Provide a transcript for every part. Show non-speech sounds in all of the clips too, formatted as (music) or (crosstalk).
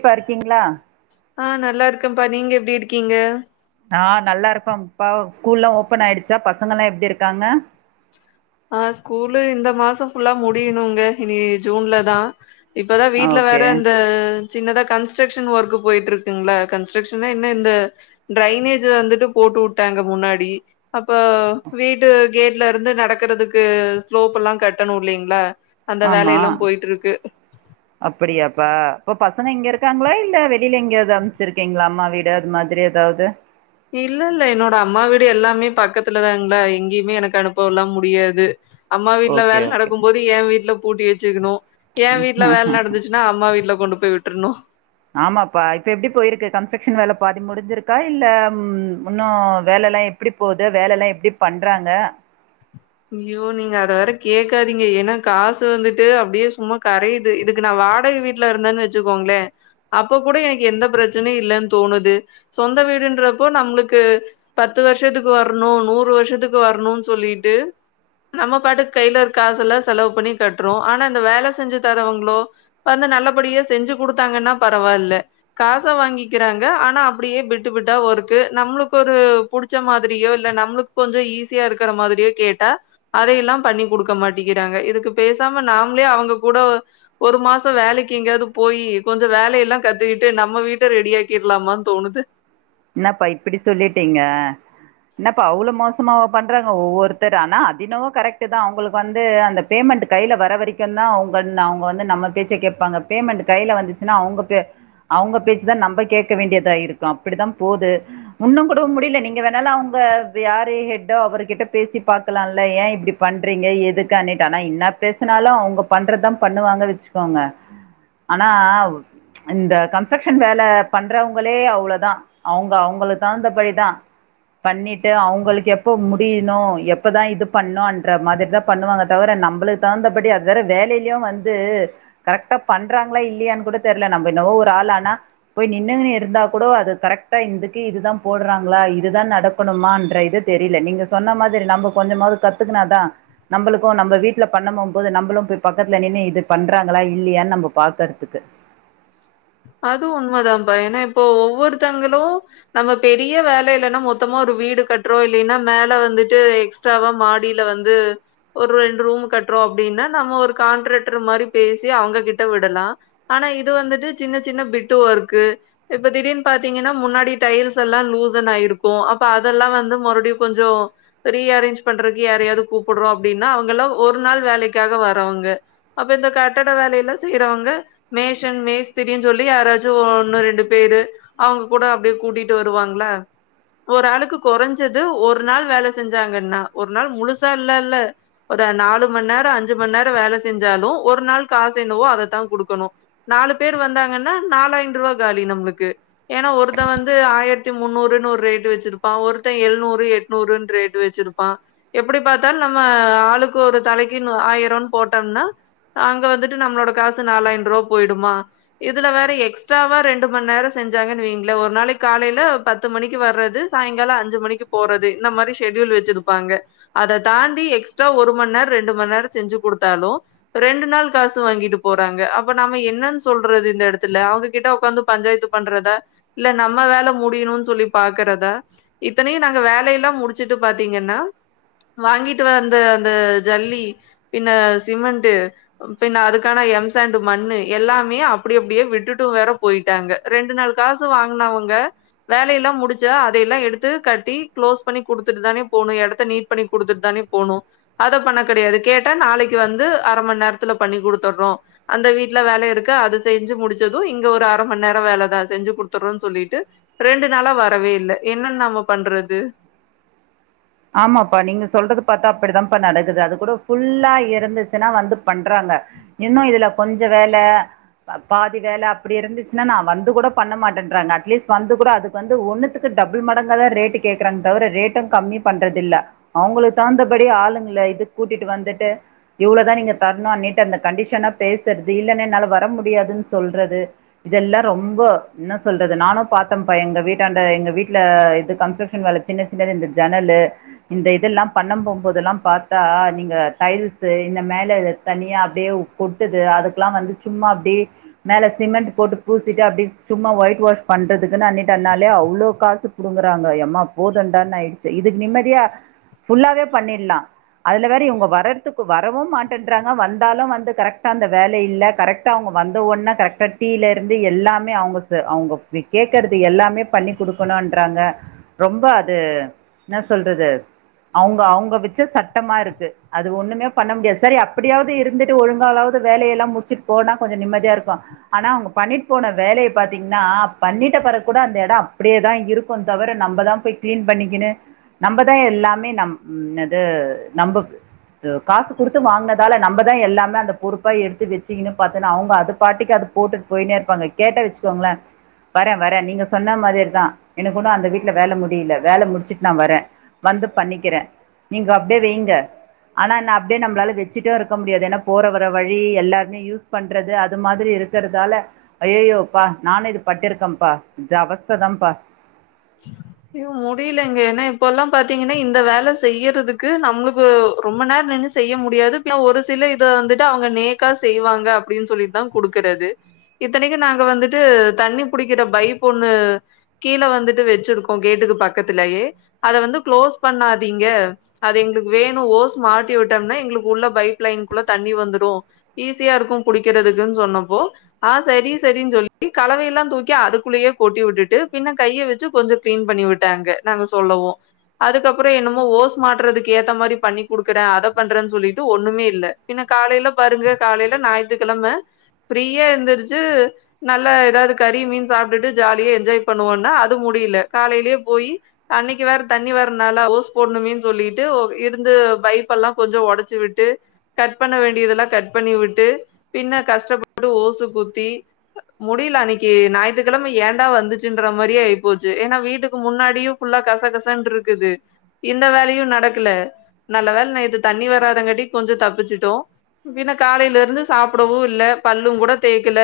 ப்ப இருக்கீங்களா ஆ நல்லா இருக்கேன்ப்பா நீங்க எப்படி இருக்கீங்க ஆ நல்லா இருப்பம்ப்பா ஸ்கூல்லா ஓப்பன் ஆயிடுச்சா பசங்கல்லா எப்படி இருக்காங்க ஆ ஸ்கூலு இந்த மாசோ ஃபுல்லா முடியணுங்க இனி ஜூன்ல தா இப்பதா ஆ, வீட்டு்ல ஓகே வேற அந்த சின்னதா கன்ஸ்ட்ரக்ஷன் ஒர்க் போயிட்டு இருக்குங்களா கன்ஸ்ட்ரக்ஷன் என்ன இந்த டிரைனேஜ் வந்துட்டு போட்டு விட்டாங்க முன்னாடி அப்ப வீட்டு கேட்ல இருந்து நடக்கறதுக்கு ஸ்லோப் எல்லா கட்டணு இல்லைங்களா அந்த ஆமா வேலையெல்லாம் போயிட்ருக்கு. அப்படியாப்பா இப்ப பசங்க இங்க இருக்காங்களா இல்ல வெளில எங்கயாவது அமைச்சிருக்கீங்களா அம்மா வீடு அது மாதிரி ஏதாவது இல்ல இல்ல என்னோட அம்மா வீடு எல்லாமே பக்கத்துலதாங்களா எங்கேயுமே எனக்கு அனுப்பவலா முடியாது அம்மா வீட்ல ஓகே வேலை ஓகே நடக்கு போது என் வீட்டுல பூட்டி வச்சுக்கணு என் வீட்டுல வேலை நடந்துச்சு என்ன அம்மா வீட்டல கொண்டு போய் விட்டுருணு ஆமாப்பா இப்ப எப்படி போயிருக்கு கன்ஸ்ட்ரக்ஷன் வேலை பாதி முடிஞ்சிருக்கா இல்ல இன்னு வேலலா எல்லாம எப்டி போது வேலல்லா எப்படி பண்றாங்க ஐயோ நீங்க அத வேற கேக்காதீங்க ஏன்னா காசு வந்துட்டு அப்டியே சும்மா கரையுது இதுக்கு நா வாடக வீட் வீட்ல இருந்தேன்னு வச்சுக்கோங்ளே அப்ப கூட எனக்கு எந்த பிரச்சனையு இல்லன்னு தோணுது சொந்த வீடுன்றப்போ நம்ளுக்கு பத்து வருஷத்துக்கு வரணு நூறு வருஷத்துக்கு வரணுனு சொல்லிட்டு நம்ம பாட்டுக் கைல இருக்க காசுல்லா செலவு பண்ணி கட்றோ ஆனா இந்த வேல செஞ்சு தரவங்களோ வந்து நல்லபடியே செஞ்சு கு டுத்தாங்கன்னா பரவால்ல காச வாங்கிக்கிறாங்க ஆனா அப்டியே பிட்டுபிட்டா ஒருக்கு நம்ளுக் கொரு புடிச்ச மாதிரியோ இல்ல நம்ளுக் கொஞ்சோ ஈஸியா இருக்கிற மாதிரியே கேட் அதையெல்லா பண்ணி் கொடுக்க மாட்டேங்கிறாங்க இதுக்கு பேசாம நாமளே அவங்க கூட ஒரு மாசோ வேலைக்கு எங்கேயாவது போய் கொஞ்சோ வேலைய எல்லாம் கத்துக்கிட்டு நம்ம வீட்ட ரெடி ஆக்கிடலாமான்னு தோணுது என்னப்பா இப்படி சொல்லிட்டீங்க என்னப்ப அவ்ளோ மோசமவ பண்றாங்க ஒவ்வொருத்தர் ஆனா எனம கரெக்டு தா அவங்களுக்கு வந்து அந்த பேமெண்ட் கையில வர வரைக்கு தா அவுங்க அவுங்க வந்து நம்ம பேச்சை கேட்பாங்க பேமெண்ட் கையில வந்துச்சுன்னா அவங்க பே அவுங்க பேசிதா நம்ம கேட்க வேண்டியதா இருக்கு அப்படித்தா போது ஒன்னு கூடவா முடியல நீங்க வேணாலு அவங்க யாரரு ஹெட்டோ அவர்கிட்ட பேசி பாக்கலாம்ல ஏன் இப்படி பண்றீங்க எதுக்குண்ணிட்டு ஆனா என்ன பேசுனாலு அவங்க பண்றதுதா பண்ணுவாங்க வச்சுக்கோங்க ஆனா இந்த கன்ஸ்ட்ரக்ஷன் வேலை பண்றவங்களே அவ்ளோதா அவுங்க அவுங்களுக்கு தகுந்த படிதா பண்ணிட்டு அவங்களுக்கு எப்ப முடியணு எப்பதான் இது பண்ணணுன்ற மாதிரிதா பண்ணுவாங்க தவிர நம்மளுக்கு தகுந்தபடி அதுவற வேலையிலயு வந்து கரெக்டா பண்றாங்களா இல்லையான்னு கூட தெரியல நம்ம இன்னமோ ஒரு ஆள் ஆனா போய்நின்னங்கன்னு இருந்தா கூட அது கரெக்ட் இக்கு இதுதா போடுறாங்களா இதுதா நடக்கணுமா இது தெரியல நீங்க சொன்ன மாதிரி நம்ம கொஞ்சமாவது கத்து கத்துக்குனாதா நம்மளுக்கு நம்ப வீட்டுல பண்ண போபோது நம்பளு போய் பக்கத்துல நின்னு இது பண்றாங்களா இல்லையான்னு நம்ம பாக்கறதுக்கு அதுவு உண்மதான்ப்பா ஏன்னா இப்போ ஒவ்வொருத்தங்களு நம்ம பெரிய வேல இல்ன்னா மொத்தமா ஒரு வீடு கட்டுறோ இல்லின்னா மேல வந்துட்டு எக் ஸ்ட்ராவா மாடியில வந்து ஒரு ரெண்டு ரூம் கட்றோ அப்டின்னா நம்ம ஒரு கான்ட்ராக்டர் மாரி பேசி அவுங்ககிட்ட விடலா ஆனா இது வந்துட்டு சின்ன சின்ன பிட்டு ஒர்க்க்கு இப்ப திடீனு பாத்தீங்கன்னா முன்னாடி டைல்ஸ் எல்லா லூசன் ஆயிருக்கு அப்ப அதெல்லா வந்து மறுபடியு கொஞ்சோ ரீ அரேஞ்ச் பண்றக்கு யாரையாது கூப்பிடுறோ அப்டின்னா அவுங்க எல்லா ஒரு நாள் வேலைக்காக வரவங்க அப்ப இந்த கட்டட வேலையல்ல செய்யறவங்க மேஷன் மேஸ் திரீனு சொல்லி யாராச்சும ஒன்னு ரெண்டு பேரு அவுங்க கூட அப்டியே கூட்டிட்டு வருவாங்களா ஒரு ஆளுக்கு கொறஞ்சது ஒரு நாள் வேல செஞ்சாங்கன்னா ஒரு நாள் முழுசா இல்ல இல்ல ஒரு நாலு மண்நேரோ அஞ்சு மண்நேரோ வேல செஞ்சாலு ஒரு நாள் காசு என்னவோ அதத்தா குடுக்கணு நாலு பேர் வந்தாங்கன்னா நாலைந்து ரூவா காலி நம்ளுக்கு ஏன்னா ஒருத்த வந்து ஆயிரத்தி முன்னூறுன்னு ஒரு ரேட்டு வச்சிருப்பா ஒருத்த எழுநூறு எட் நூறுன் ரேட்டு வச்சிருப்பா எப்டி பாத்தாலு நம்ம ஆளுக்கு ஒரு தலைக்குன்னு ஆயிரோம்ன்னு போட்டோன்னா அங்க வந்துட்டு நம்மளோட காசு நாலாய்ந்து ரூவா போய்டுமா இதுல வேற எக்ஸ்ட்ராவா ரெண்டு மண் நேரோ செஞ்சாங்கன்னு வெய்ங்களே ஒரு நாளைக்கு காலையில பத் து மணிக்கு வர்றது சாயங்கால அஞ்சு மணிக்கு போறது இந்த மாரி ஷெட்யூல் வச்சிருப்பாங்க அதத் தாண்டி எக்ஸ்ட்ரா ஒரு மண் நேரோ ரெண்டு மண் நேரோ செஞ்சு குடுத்தாலு ரெண்டு நாள் காசு வாங்கிட்டு போறாங்க அப்ப நம்ம என்னென் சொல்றது இந்த எடத்துல அவுங்ககிட்ட உக்காந்து பஞ்சாயத்து பண்றத இல்ல நம்ம வேல முடியணும்ன்னு சொல்லி பாக்குறதா இத்தனயு நாங்க வேலையெல்லா முடிச்சிட்டு பாத்தீங்கன்னா வாங்கிட்டு வந்த அந்த ஜல்லி பின்ன சிமிண்ட்டு பின்ன அதுக்கான எம் ஸாண்டு மண்ணு எல்லா மே அப்டி அப்டியே விட்டுட்டு வேற போயிட்டாங்க ரெண்டு நாள் காசு வாங்கினவங்க வேல எல்லா முடிச்சா அதையெல்லா எடுத்து கட்டி க்ளோஸ் பண்ணி குடுத்துட்டு தானே போணு எடத்த நீட் பண்ணி குடுத்துட்டு தானே போணு அத பண்ண கடையாது கேட்ட நாளைக்கு வந்து அர மண் நேரத்துல பண்ணி குடுத்துறோ அந்த வீட்டுல வேல இருக் (unintelligible) அத செஞ்சு முடிச்சது இங்க ஒரு அர மண் நேரோ வேலதா செஞ்சு குடுத்துறன்னு சொல்லிட்டு ரெண்டு நாளா வரவே இல்ல என்னன்னு நாம பண்றது ஆமாப்பா நீங்க சொல்றது பாத்தா அப்டித்தான்ப்பா நடக்குது அது கூட ஃபுல்லா இருந்துச்சுன்னா வந்து பண்றாங்க இன்னோ இதுல கொஞ்ச வேல பாதி வேல அப்டி இருந்துச்சுன்னா நா வந்து கூட பண்ண மாட்டேன்றாங்க அட்லீஸ்ட் வந்து கூட அது வந்து ஒன்னுத்துக்கு டபுள் மடங்கா தா ரேட்டு கேக்குறாங்க தவர ரேட்டு கம்மி பண்றதில்ல அவுங்களுக்கு தகுந்தபடி ஆளுங்கள இது கூட்டிட்டு வந்துட்டு இவ்வளவுதா நீங்க தர்ணு அன்னிட்டு அந்த கண்டிஷனா பேசுறது இல்லேன்னா என்னால வர முடியாதுன்னு சொல்றது இதெல்லா ரொம்போ இன்ன சொல்றது நானு பாத்தேன்ப்பா எங்க வீட்டாண்ட எங்க வீட்ல இது கன்ஸ்ட்ரக்ஷன் வேல சின்ன சின்னது இந்த ஜன்னலு இந்த இதெல்லா பண்ண போம்போதெல்லா பாத்தா நீங்க டைல்ஸு இந்த மேல தனியா அப்டியே கொட்டுது அதுக்கெல்லா வந்து சும்மா அப்டியே மேல சிமெண்ட் போட்டு பூசிட்டு அப்டீ சும்மா ஒயிட் வாஷ் பண்றதுக்குன்னு அன்னிட்டன்னாலே அவ்வளோ காசுப் புடுங்கறாங்க எம்மா போதுண்டான்னு ஆயிடுச்சு இதுக்கு நிம்மதியா ஃபுல்லாவே பண்ணிடலா அதுல வேற இவுங்க வர்றதுக்கு வரவும் மாட்டேன்றாங்க வந்தாலு வந்து கரெக்ட்டா அந்த வேல இல்ல கரெக்ட் க்ட்டா அவங்க வந்த ஒடனே கரெக்டா டீல இருந்து எல்லாமே அவுங்க சொ அவுங்க கேட்குறது எல்லாமே பண்ணி குடுக்கணும்ன்றாங்க ரொம்ப அது என்ன சொல்றது அவுங்க அவுங்க வச்ச சட்டமா இருக்கு அது ஒண்ணுமே பண்ண முடியாது சரி அப்பிடியாவது இருந்துட்டு ஒழுங்காவாவது வேலயெல்லாம் முடிச்சுட்டு போனா கொஞ்சோ நிம்மதியா இருக்கு ஆனா அவுங்க பண்ணிட்டுப் போன வேலையப் பாத்தீங்கன்னா பண்ணிட்ட பெறக் கூட அந்த எடம் அப்பிடியேதான் இருக் க்குந் தவிர நம்ப தான் போய் கிளீன் பண்ணிக்கணு நம்ப தான் எல்லாமே நம் ம் என்னது நம்பு து காசு குடுத்து வாங்கினதால நம்பதான் எல்லாமே அந்த பொருட் ப்ப எடுத்து வச்சிங்கன்னு பாத்தேன்னா அவுங்க அது பாட்டிக்கு அதப் போட்டுட்டு போயக்கினே இருப்பாங்க கேட்டா வச்சுக்கோங்களே வரேன் வரன் நீங்க சொன்னா மாதிரி தான் எனக்கு ஒன்னு அந்த வீட்டுல வேல முடியலே வேல முடிச்சுட் நான் வரேன் வந்து பண்ணிக்கிறேன் நீங்க அப்டியே வைங்க ஆனா என்ன அப்பிடியே நம்மால வச்சுட்டே இருக்க முடியாது ஏன்னா போற வர்ற வழி எல்லாருமே யூஸ் பண்றது அது மாதிரி இருக்குறதால ஐய்யய்யோப்பா நானு இது பட்டிருக்கன்ப்பா இது அவஸ்ததான்ப்பா யோ முடிலைங்க ஏன்னா இப்பல்லா பாத்தீங்கன்னா இந்த வேல செய்யறதுக்கு நம்மளுக்கு ரொம்ப நேர நின்னு செய்ய முடியாது ஒரு சில இத வந்துட்டு அவங்க நேக்கா செய்வாங்க அப்டின் சொல்லிட்தா குடுக்குறது இத்தனிக்கு நாங்க வந்துட்டு தண்ணி புடிக்கிற பைப்பொன்னு கீழ வந்துட் வச்சிருக்கோ கேட்டுக்கு பக்கத்திலயே அத வந்து க்ளோஸ் பண்ணாதீங்க அது எங்குளுக்கு வேணு ஓஸ் மாட்டி விட்டம்னா எங்குளுக்கு உள்ள பைப் லைனுக்குள்ள தண்ணி வந்துடு ஈஸியா இருக்கு புடிக்கிறதுக்குன் சொன்னப்போ ஆ சரி சரின் சொல்லி கலவையல்லா தூக்கி அதுகுள்ளயே கொட்டி விட்டுட்டு பின்ன கைய வெச்சு கொஞ்சோங் க்ளீன் பண்ணி விட்டாங்க நாங்க சொல்லவு அதுக்கப்புறோ என்னமோ ஓஸ் மாட்றதுக்கு ஏத்த மாரி பண்ணி குடுக்குற அத பண்றன் சொல்லிட்டு ஒண்ணுமே இல்ல பின்ன காலைல பாருங்க காலைல ஞாயித்துக்கிழம ஃப்ரீயா எந்திரிச்சு நல்லா ஏதாது கறி மீன் சாப்டுட்டு ஜாலியா என்ஜாய் பண்ணுவோன்னா முடியில காலைலியே போயி அன்னைக்கு வேற தண்ணி வற நாளா ஓஸ் போட்ணுமேன் சொல்லிட்டு இருந்து பைப்பல்லா கொஞ்சோ ஒடச்சிவிட்டு கட் பண்ண வேண்டியதல்லா கட் பண்ணி விட்டு பின்ன கஷ்டப்பட்டு ஓசு குத்தி முடில அன்னைக்கி ஞாயித்க்கெழம ஏண்டா வந்துச்சுன்ற மாரியே போச்சு ஏன்னா வீட்டுக்கு முன்னாடியும் ஃபுல்லா கச கசன்ட்டு இருக்குது இந்த வேலயும் நடக்கலே நல்ல வேல நேத்து தண்ணி வராதங்கட்டி கொஞ்சோ தப்பிச்சுட்டோ பின்ன காலையில இருந்து சாப்பிடவு இல்ல பல்லும் கூட தேக்கல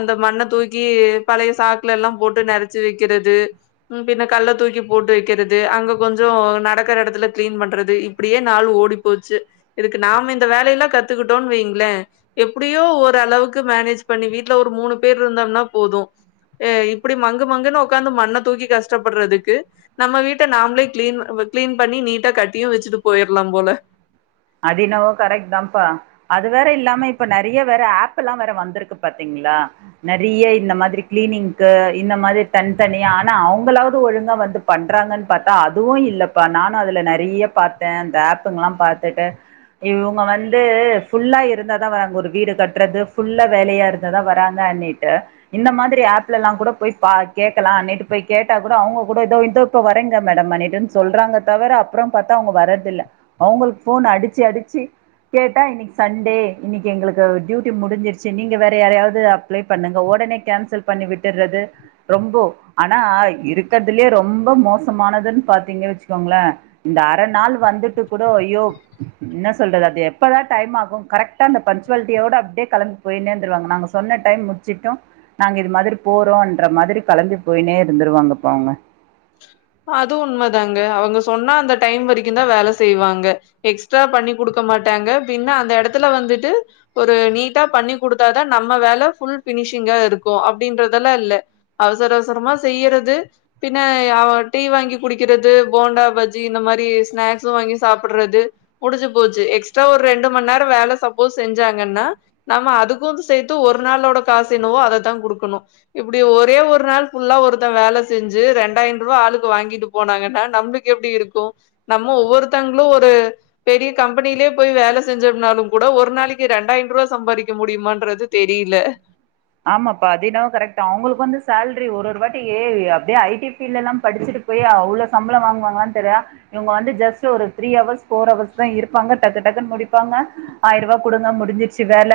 அந்த மண்ணத் தூக்கி பழைய சாக்குல எல்லாம் போட்டு நெறச்சி வக்கிறது பின்ன கல்ல தூக்கி போட்டு வக்கிறது அங்க கொஞ்சோ நடக்கிற எடத்துல கிளீன் பண்றது இப் அப்டியே நாள் ஓடி போச்சு இதுக்கு நாம இந்த வேலையெல்லாம் கத்துக்கிட்டோம்ன்னு வைங்களேன் எப்பிடியோ ஓரளவுக்கு மேனேஜ் பண்ணி வீட்டுல ஒரு மூணு பேர் இருந்தோம்னா போது ஏ இப்பிடி மங்கு மங்குன்னு உக்காந்து மண்ணத் தூக்கி கஷ்டப்பட்றதுக்கு நம்ம வீட்ட நாமளே கிளீன் கிளீன் பண்ணி நீட்டா கட்டியும் வச்சிட்டு போயிரலாம் போல அதின்னாவோ கரக்ட்தாம்ப்பா அது வேற இல்லாம இப்ப நெறிய வேற ஆப்பல்லா வேற வந்துருக்கு பாத்தீங்களா நெறிய இந்த மாதிரி கிளீனிங்க்கு இந்த மாதிரி தனித்தனியா ஆனா அவுங்களாவது ஒழுங்கா வந்து பண்றாங்கன் பாத்தா அதுவு இல்லப்பா நானு அதுல நெறிய பாத்தன் அந்த ஆப்புங்கல்லா பாத் (unintelligible) இவுங்க வந்து ஃபுல்லா இருந்தாதா வ ஒரு வீடு கட்றது ஃபுல்லா வேலையாரு ந்தாதா வராங்க அண்ணிட்டு இந்த மாதிரி ஆப்லல்லாங் கூட போய் பா கேக்கலா நேத்து போய் கேட்டா கூட அவுங்க கூட இதோ இதோ இப்போ வரைங்க மேடம் மனிட்டுன் சொல்றாங்க தவர அப்றோம் பாத்தா அவுங்க வரதில்ல அவுங்கள்க் போன் அடிச்சி அடிச்சி கேட்டா இன்னிக்கு சண்டே இன்னிக்கு எங்களுக்கு டியூட்டி முடிஞ்சிருச்சி நீங்க வேற யாராவது அப்ளே பண்ணுங்க ஒடனே கேன்சல் பண்ணி விட்டுறது ரொம்போ ஆனா இருக்கறதுலியே ரொம்போ மோசமானதுன் பாத்தீங்க வச்சிக்கோங்கள இந்த அர நாள் வந்துட்டு கூட ஐயோ என்ன சொல்றது அது எப்பதா டைம் ஆகு கரெக்டா அந்த பன்ச்சுவாலிட்டியோட அப்டியே கலம்பி போய்னேந்துருவாங்க நாங்க சொன்ன டைம் முடிச்சிட்டோ நாங்க இது மாரி போறோன்ற மாதிரி கலம்பி போய்னே இருந்துருவாங்கப்பா அவுங்க அது உண்மதாங்க அவங்க சொன்னா அந்த டைம் வரைக்குந்தா வேல செய்வாங்க எக்ஸ்ட்ரா பண்ணி குடுக்க மாட்டாங்க பின்ன அந்த எடத்துல வந்துட்டு ஒரு நீட்டா பண்ணி குடுத்தாதா நம்ம வேல ஃபுல் பினிஷிங்கா இருக்கு அப்டின்றதல்லா இல்ல அவசர அவசரமா செய்யறது பின்ன ஆவட் டீ வாங்கி குடிக்கிறது போண்டா பஜ்ஜி இந்த மாரி ஸ்நேக்ஸும் வாங்கி சாப்புட்றது முடிஞ்சி போச்சி எக்ஸ்ட்ரா ஒரு ரெண்டு மண் நேர வேல சப்போஸ் செஞ்சாங்கன்னா நம்ம அதுக்கு சேத்து ஒரு நாளோட காசு என்னவோ அதத்தா குடுக்கணு இப்டி ஒரே ஒரு நாள் ஃபுல்லா ஒருத்தன் வேல செஞ்சி ரெண்டாயின்ரூவா ஆளுக் கு வாங்கிட்டு போனாங்கன்னா நம்புளுக்கு எப்டி இருக்கு நம்ம ஒவ்வொருத்தங்களு ஒரு பெரிய கம்பனிலியே போய் வேல செஞ்சம்னா கூட ஒரு நாளைக்கு ரரண்டாயின்ரூவா சம்பாரிக்க முடியுமான்றது தெரில ஆமாப்பா அதின்னவோ கரெக்டாவ் அவுங்களுக்கு வந்து சேல்ரி ஒறொருவாட்டி ஏ அப்டே ஐடி பீல்டல்லா படிச்சிட்டு பேயே அவ்ளோ சம்பளோ வாங்குவாங்களான்னு தெரியா இவங்க வந்து ஜஸ்ட் ஒரு த்ரீ ஹவர்ஸ் போர் ஹவர்ஸ் தா இருப்பாங்க டக்கு டக்குன்னு முடிப்பாங்க ஆயிரோ ரூபா குடுங்க முடிஞ்சிருச்சி வேல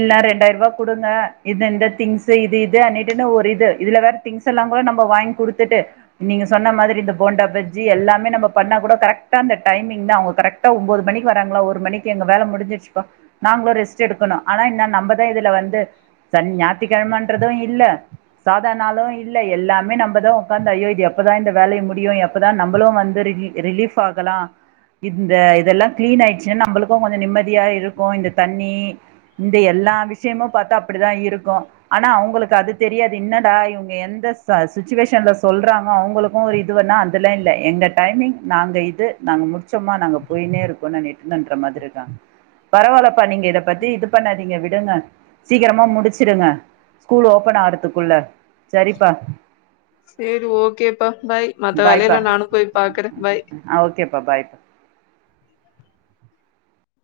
இல்ல ரெண்டாயிர ரூபா குடுங்க இந்த இந்த திங்சு இது இது அணி தின்ன ஒரு இது இதுல வேற திங்ஸ் எல்லா கூட நம்ம வாங்கி குடுத்துட்டு நீங்க சொன்ன மாதிரி இந்த போண்டா பஜ்ஜி எல்லாமே நம்ம பண்ணா கூட கரெக்டா இந்த டைமிங் தா அவங்க கரெக்ட் கரெக்டா ஒன்போது மணிக்கு வராங்களா ஒரு மணிக்கு எங்க வேல முடிஞ்சிருச்சுப்பா நாங்களு ரெஸ்ட் எடுக்கணு ஆனா இன்னா நம்மதா இதுல வந்து சனி ஞாயிற்றுக்கிழமன்றது இல்ல சாதாரணாலு இல்ல எல்லாமே நம்ப தா உக்காந்து ஐயோ இது எப்போதா இந்த வேலைய முடியு எப்போ தா நம்மளு வந்துரு ரிஜி ரிலீஃப் ஆகலா இந்த இதெல்லா கிளீன் ஆயிடுச்சின்னா நம்மளுக்கு கொஞ்சோ நிம்மதியா இருக்கு இந்த தண்ணி இந்த எல்லா விஷயமு பாத்தா அப்டிதா இருக்கு ஆனா அவங்களுக்கு அது தெரியாது என்னடா இவங்க எந்த சிச்சுவேஷன்ல சொல்றாங்க அவங்களுக் மோரு இது வேனா அதில இல்ல எங்க டைமிங் நாங்க இது நாங்க முடிச்சோம்மா நாங்க போயினே இருப்போ நானே நன்ற மாதிரிதா பரவா இல்லப்பா நீங்க இத பத்தி இது பண்ணாதீங்க விடுங்க சீக்கரமா முடிச்சிடுங்க ஸ்கூல் ஓபன் ஆறதுக்குள்ள சரிப்பா சேரி ஓகேப்பா பாய் மத்த பாய்ப்பா வேலயல்லா நானு போய் பாக்குற பாய் ஆ ஓகேப்பா பாய்பா